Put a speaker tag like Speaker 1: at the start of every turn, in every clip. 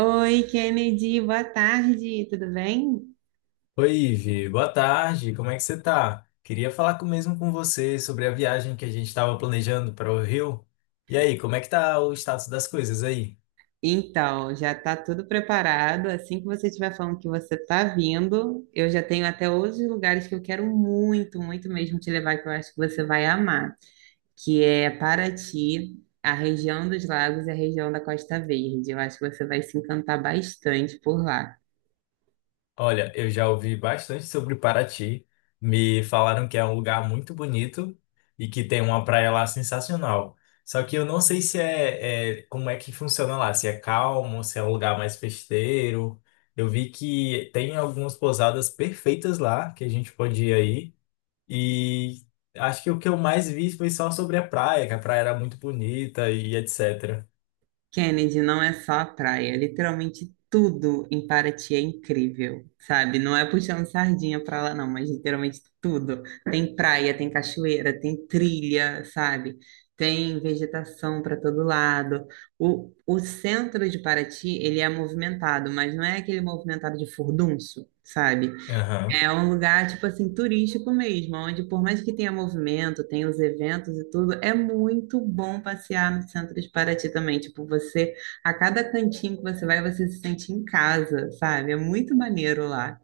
Speaker 1: Oi, Kennedy, boa tarde, tudo bem?
Speaker 2: Oi, Ivi. Boa tarde. Como é que você tá? Queria falar mesmo com você sobre a viagem que a gente estava planejando para o Rio. E aí, como é que tá o status das coisas aí?
Speaker 1: Então, já está tudo preparado. Assim que você estiver falando que você está vindo, eu já tenho até outros lugares que eu quero muito, muito mesmo te levar, que eu acho que você vai amar, que é Paraty, a região dos lagos e a região da Costa Verde. Eu acho que você vai se encantar bastante por lá.
Speaker 2: Olha, eu já ouvi bastante sobre Paraty. Me falaram que é um lugar muito bonito e que tem uma praia lá sensacional. Só que eu não sei se como é que funciona lá, se é calmo, se é um lugar mais festeiro. Eu vi que tem algumas pousadas perfeitas lá que a gente pode ir aí. E acho que o que eu mais vi foi só sobre a praia, que a praia era muito bonita e etc.
Speaker 1: Kennedy, não é só a praia, é literalmente tudo em Paraty é incrível, sabe? Não é puxando sardinha pra lá, não, mas literalmente tudo. Tem praia, tem cachoeira, tem trilha, sabe? Tem vegetação para todo lado. O centro de Paraty, ele é movimentado, mas não é aquele movimentado de furdunço, sabe?
Speaker 2: Aham.
Speaker 1: É um lugar, tipo assim, turístico mesmo, onde por mais que tenha movimento, tenha os eventos e tudo, é muito bom passear no centro de Paraty também. Tipo, você, a cada cantinho que você vai, você se sente em casa, sabe? É muito maneiro lá.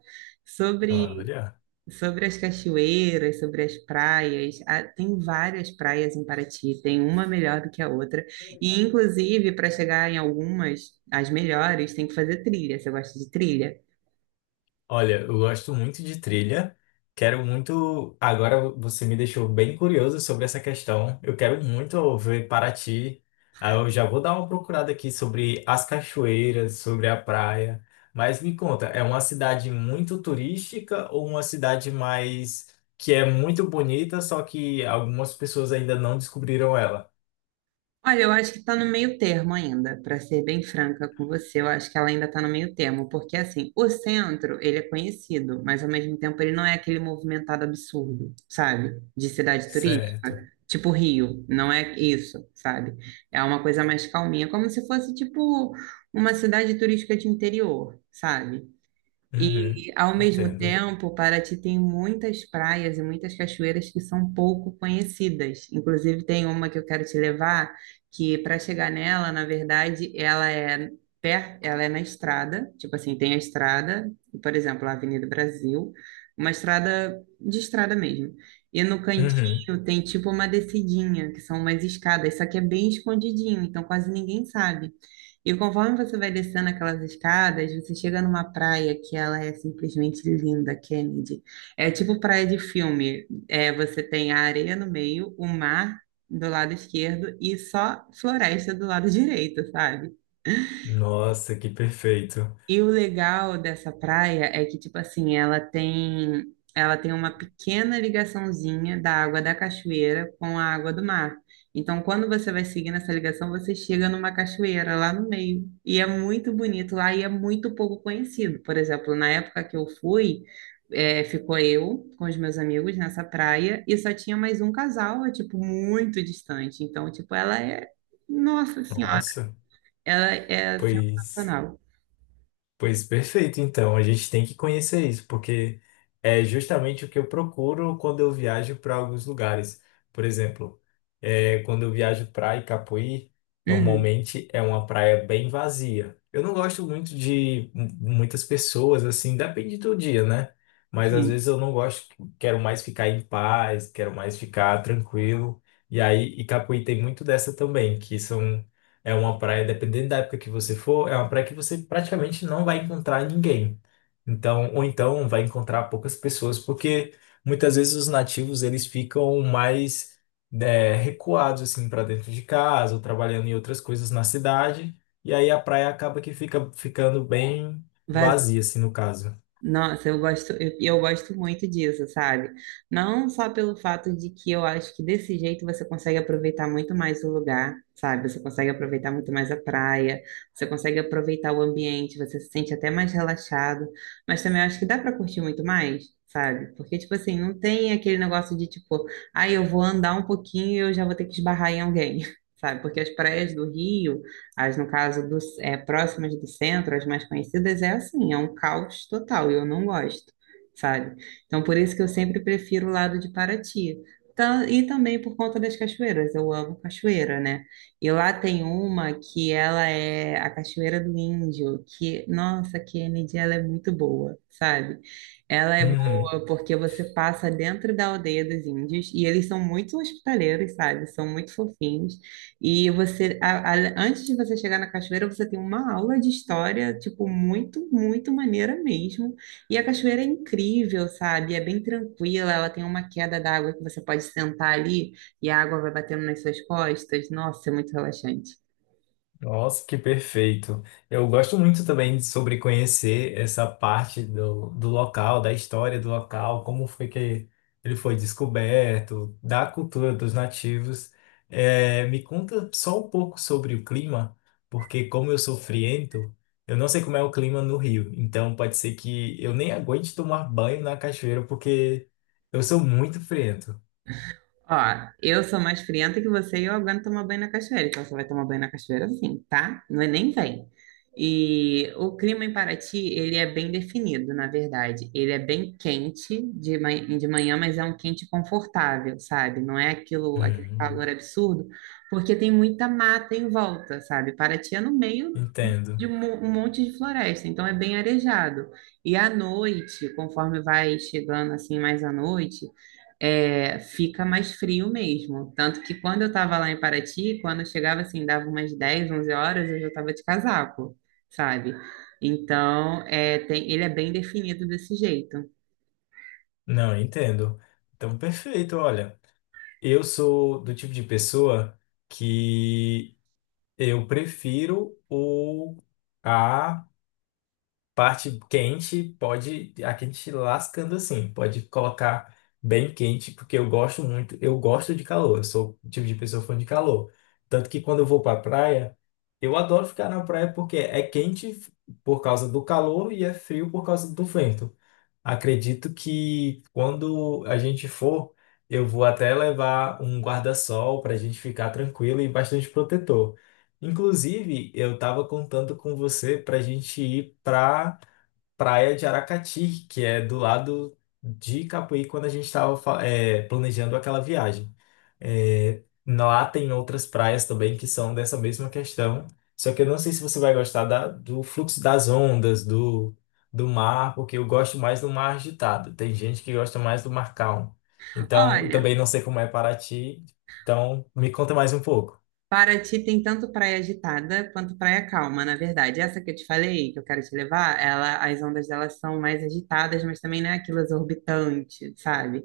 Speaker 1: Sobre,
Speaker 2: Olha.
Speaker 1: sobre as cachoeiras, sobre as praias, ah, tem várias praias em Paraty, tem uma melhor do que a outra. E, inclusive, para chegar em algumas, as melhores, tem que fazer trilha. Você gosta de trilha?
Speaker 2: Olha, eu gosto muito de trilha. Quero muito. Agora você me deixou bem curioso sobre essa questão. Eu quero muito ver Paraty. Aí eu já vou dar uma procurada aqui sobre as cachoeiras, sobre a praia. Mas me conta, é uma cidade muito turística ou uma cidade mais que é muito bonita, só que algumas pessoas ainda não descobriram ela?
Speaker 1: Olha, eu acho que está no meio termo ainda, para ser bem franca com você, eu acho que ela ainda está no meio termo, porque assim, o centro, ele é conhecido, mas ao mesmo tempo ele não é aquele movimentado absurdo, sabe? De cidade turística,
Speaker 2: Certo.
Speaker 1: tipo Rio, não é isso, sabe? É uma coisa mais calminha, como se fosse tipo uma cidade turística de interior, sabe?
Speaker 2: Uhum.
Speaker 1: E, ao mesmo
Speaker 2: Entendo.
Speaker 1: tempo, Paraty tem muitas praias e muitas cachoeiras que são pouco conhecidas. Inclusive, tem uma que eu quero te levar, que para chegar nela, na verdade, ela é ela é na estrada, tipo assim, tem a estrada, por exemplo, a Avenida Brasil, uma estrada de estrada mesmo. E no
Speaker 2: Uhum.
Speaker 1: cantinho tem tipo uma descidinha, que são umas escadas, só que é bem escondidinho, então quase ninguém sabe. E conforme você vai descendo aquelas escadas, você chega numa praia que ela é simplesmente linda, Kennedy. É tipo praia de filme. É, você tem a areia no meio, o mar do lado esquerdo e só floresta do lado direito, sabe?
Speaker 2: Nossa, que perfeito.
Speaker 1: E o legal dessa praia é que, tipo assim, ela tem uma pequena ligaçãozinha da água da cachoeira com a água do mar. Então, quando você vai seguindo essa ligação, você chega numa cachoeira lá no meio. E é muito bonito lá e é muito pouco conhecido. Por exemplo, na época que eu fui, é, ficou eu com os meus amigos nessa praia e só tinha mais um casal, é, tipo, muito distante. Então, tipo, ela é, nossa senhora,
Speaker 2: Nossa,
Speaker 1: ela é
Speaker 2: pois.
Speaker 1: sensacional.
Speaker 2: Pois perfeito, então a gente tem que conhecer isso, porque é justamente o que eu procuro quando eu viajo para alguns lugares. Por exemplo, quando eu viajo para Icapuí,
Speaker 1: Uhum,
Speaker 2: normalmente é uma praia bem vazia. Eu não gosto muito de muitas pessoas, assim, depende do dia, né? Mas às
Speaker 1: sim.
Speaker 2: vezes eu não gosto, quero mais ficar em paz, quero mais ficar tranquilo. E aí, Icapuí tem muito dessa também, que são é uma praia, dependendo da época que você for, é uma praia que você praticamente não vai encontrar ninguém. Então, ou então vai encontrar poucas pessoas, porque muitas vezes os nativos eles ficam mais, né, recuados assim para dentro de casa, ou trabalhando em outras coisas na cidade, e aí a praia acaba que fica ficando bem
Speaker 1: Vaz-
Speaker 2: vazia, assim, no caso.
Speaker 1: Nossa, eu gosto, eu gosto muito disso, sabe? Não só pelo fato de que eu acho que desse jeito você consegue aproveitar muito mais o lugar, sabe? Você consegue aproveitar muito mais a praia, você consegue aproveitar o ambiente, você se sente até mais relaxado, mas também eu acho que dá pra curtir muito mais, sabe? Porque, tipo assim, não tem aquele negócio de tipo, ah, eu vou andar um pouquinho e eu já vou ter que esbarrar em alguém, sabe? Porque as praias do Rio. As, no caso, do, é, próximas do centro, as mais conhecidas, é assim, é um caos total, e eu não gosto, sabe? Então, por isso que eu sempre prefiro o lado de Paraty. E também por conta das cachoeiras, eu amo cachoeira, né? E lá tem uma que ela é a Cachoeira do Índio, que, nossa, que energia ela é muito boa, sabe? Ela é
Speaker 2: Uhum.
Speaker 1: boa porque você passa dentro da aldeia dos índios e eles são muito hospitaleiros, sabe? São muito fofinhos. E você, antes de você chegar na cachoeira, você tem uma aula de história, tipo, muito, muito maneira mesmo. E a cachoeira é incrível, sabe? É bem tranquila, ela tem uma queda d'água que você pode sentar ali e a água vai batendo nas suas costas. Nossa, é muito relaxante.
Speaker 2: Nossa, que perfeito. Eu gosto muito também de- sobre conhecer essa parte do local, da história do local, como foi que ele foi descoberto, da cultura dos nativos. Me conta só um pouco sobre o clima, porque como eu sou friento, eu não sei como é o clima no Rio. Então pode ser que eu nem aguente tomar banho na cachoeira, porque eu sou muito friento.
Speaker 1: Ó, eu sou mais frienta que você e eu aguento tomar banho na cachoeira. Então você vai tomar banho na cachoeira sim, tá? Não é nem vem. E o clima em Paraty, ele é bem definido, na verdade. Ele é bem quente de manhã, mas é um quente confortável, sabe? Não é aquilo, aquele calor
Speaker 2: Hum,
Speaker 1: absurdo, porque tem muita mata em volta, sabe? Paraty é no meio de
Speaker 2: entendo.
Speaker 1: um monte de floresta, então é bem arejado. E à noite, conforme vai chegando assim mais à noite, é, fica mais frio mesmo. Tanto que quando eu estava lá em Paraty, quando eu chegava assim, dava umas 10, 11 horas, eu já estava de casaco, sabe? Então, é, tem, ele é bem definido desse jeito.
Speaker 2: Não, entendo. Então, perfeito, olha. Eu sou do tipo de pessoa que eu prefiro o a parte quente, pode a quente lascando assim, pode colocar bem quente, porque eu gosto muito, eu gosto de calor, eu sou o tipo de pessoa fã de calor. Tanto que quando eu vou pra praia, eu adoro ficar na praia porque é quente por causa do calor e é frio por causa do vento. Acredito que quando a gente for, eu vou até levar um guarda-sol para a gente ficar tranquilo e bastante protetor. Inclusive, eu estava contando com você para a gente ir para praia de Aracati, que é do lado de Capuí, quando a gente estava planejando aquela viagem. É, lá tem outras praias também que são dessa mesma questão, só que eu não sei se você vai gostar do fluxo das ondas, do mar, porque eu gosto mais do mar agitado. Tem gente que gosta mais do mar calmo. Então, eu
Speaker 1: Olha,
Speaker 2: também não sei como é Paraty, então me conta mais um pouco.
Speaker 1: Paraty tem tanto praia agitada quanto praia calma, na verdade. Essa que eu te falei, que eu quero te levar, ela, as ondas delas são mais agitadas, mas também não é aquilo exorbitante, sabe?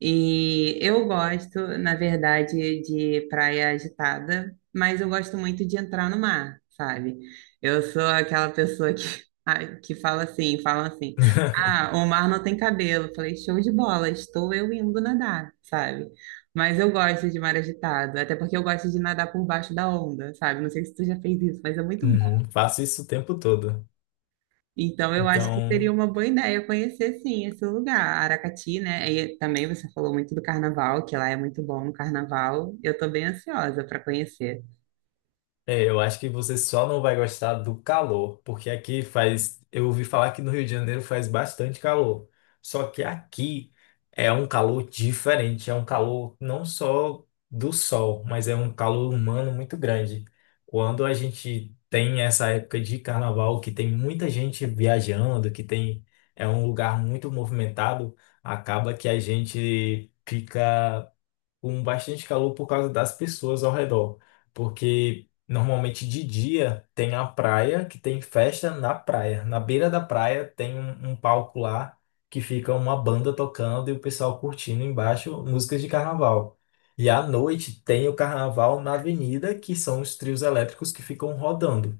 Speaker 1: E eu gosto, na verdade, de praia agitada, mas eu gosto muito de entrar no mar, sabe? Eu sou aquela pessoa que, ah, que fala assim, ah, o mar não tem cabelo. Eu falei, show de bola, estou eu indo nadar, sabe? Mas eu gosto de mar agitado, até porque eu gosto de nadar por baixo da onda, sabe? Não sei se tu já fez isso, mas é muito
Speaker 2: Uhum,
Speaker 1: bom.
Speaker 2: faço isso o tempo todo.
Speaker 1: Então eu acho que seria
Speaker 2: Então.
Speaker 1: uma boa ideia conhecer sim esse lugar, Aracati, né? E também você falou muito do carnaval, que lá é muito bom no carnaval. Eu tô bem ansiosa para conhecer.
Speaker 2: É, eu acho que você só não vai gostar do calor, porque aqui faz. Eu ouvi falar que no Rio de Janeiro faz bastante calor. Só que aqui é um calor diferente, é um calor não só do sol, mas é um calor humano muito grande. Quando a gente tem essa época de carnaval, que tem muita gente viajando, que tem é um lugar muito movimentado, acaba que a gente fica com bastante calor por causa das pessoas ao redor. Porque normalmente de dia tem a praia, que tem festa na praia. Na beira da praia tem um palco lá que fica uma banda tocando e o pessoal curtindo embaixo músicas de carnaval. E à noite tem o carnaval na avenida, que são os trios elétricos que ficam rodando.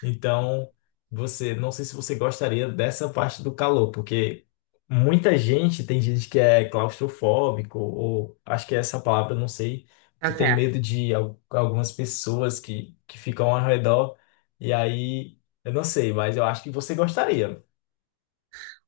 Speaker 2: Então, você, não sei se você gostaria dessa parte do calor, porque muita gente, tem gente que é claustrofóbico, ou acho que é essa palavra, não sei,
Speaker 1: Tá
Speaker 2: que tem
Speaker 1: certo.
Speaker 2: medo de algumas pessoas que ficam ao redor, e aí, eu não sei, mas eu acho que você gostaria.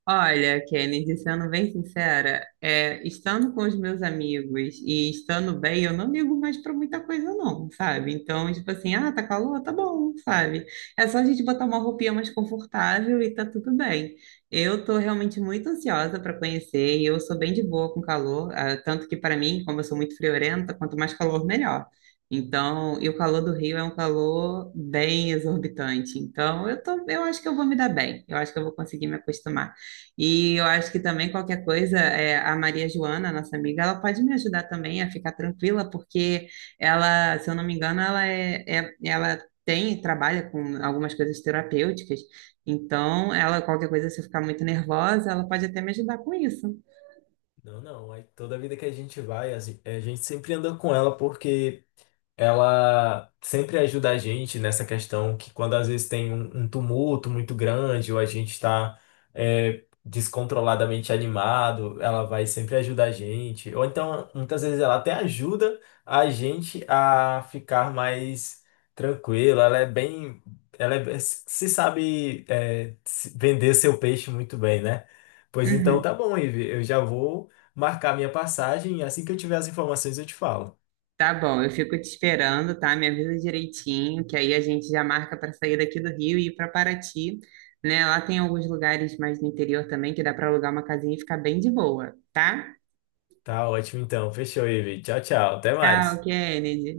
Speaker 1: Olha, Kennedy, sendo bem sincera, é, estando com os meus amigos e estando bem, eu não ligo mais para muita coisa, não, sabe? Então, tipo assim, ah, tá calor? Tá bom, sabe? É só a gente botar uma roupinha mais confortável e tá tudo bem. Eu tô realmente muito ansiosa para conhecer, e eu sou bem de boa com calor, ah, tanto que para mim, como eu sou muito friorenta, quanto mais calor, melhor. Então, e o calor do Rio é um calor bem exorbitante. Então, eu tô, eu acho que eu vou me dar bem. Eu acho que eu vou conseguir me acostumar. E eu acho que também qualquer coisa, é, a Maria Joana, nossa amiga, ela pode me ajudar também a ficar tranquila, porque ela, se eu não me engano, ela tem, trabalha com algumas coisas terapêuticas. Então, ela, qualquer coisa, se eu ficar muito nervosa, ela pode até me ajudar com isso.
Speaker 2: Não, não, é toda vida que a gente vai, a a gente sempre anda com ela, porque ela sempre ajuda a gente nessa questão que quando às vezes tem um tumulto muito grande ou a gente está descontroladamente animado, ela vai sempre ajudar a gente. Ou então, muitas vezes ela até ajuda a gente a ficar mais tranquilo. Ela é bem, ela é- se sabe é, se- vender seu peixe muito bem, né? Pois então
Speaker 1: Uhum.
Speaker 2: tá bom, Ivi, eu já vou marcar minha passagem e assim que eu tiver as informações eu te falo.
Speaker 1: Tá bom, eu fico te esperando, tá? Me avisa direitinho, que aí a gente já marca para sair daqui do Rio e ir para Paraty, né? Lá tem alguns lugares mais no interior também que dá para alugar uma casinha e ficar bem de boa, tá?
Speaker 2: Tá ótimo então. Fechou, Ivi. Tchau, tchau. Até
Speaker 1: Tchau,
Speaker 2: mais.
Speaker 1: Kennedy.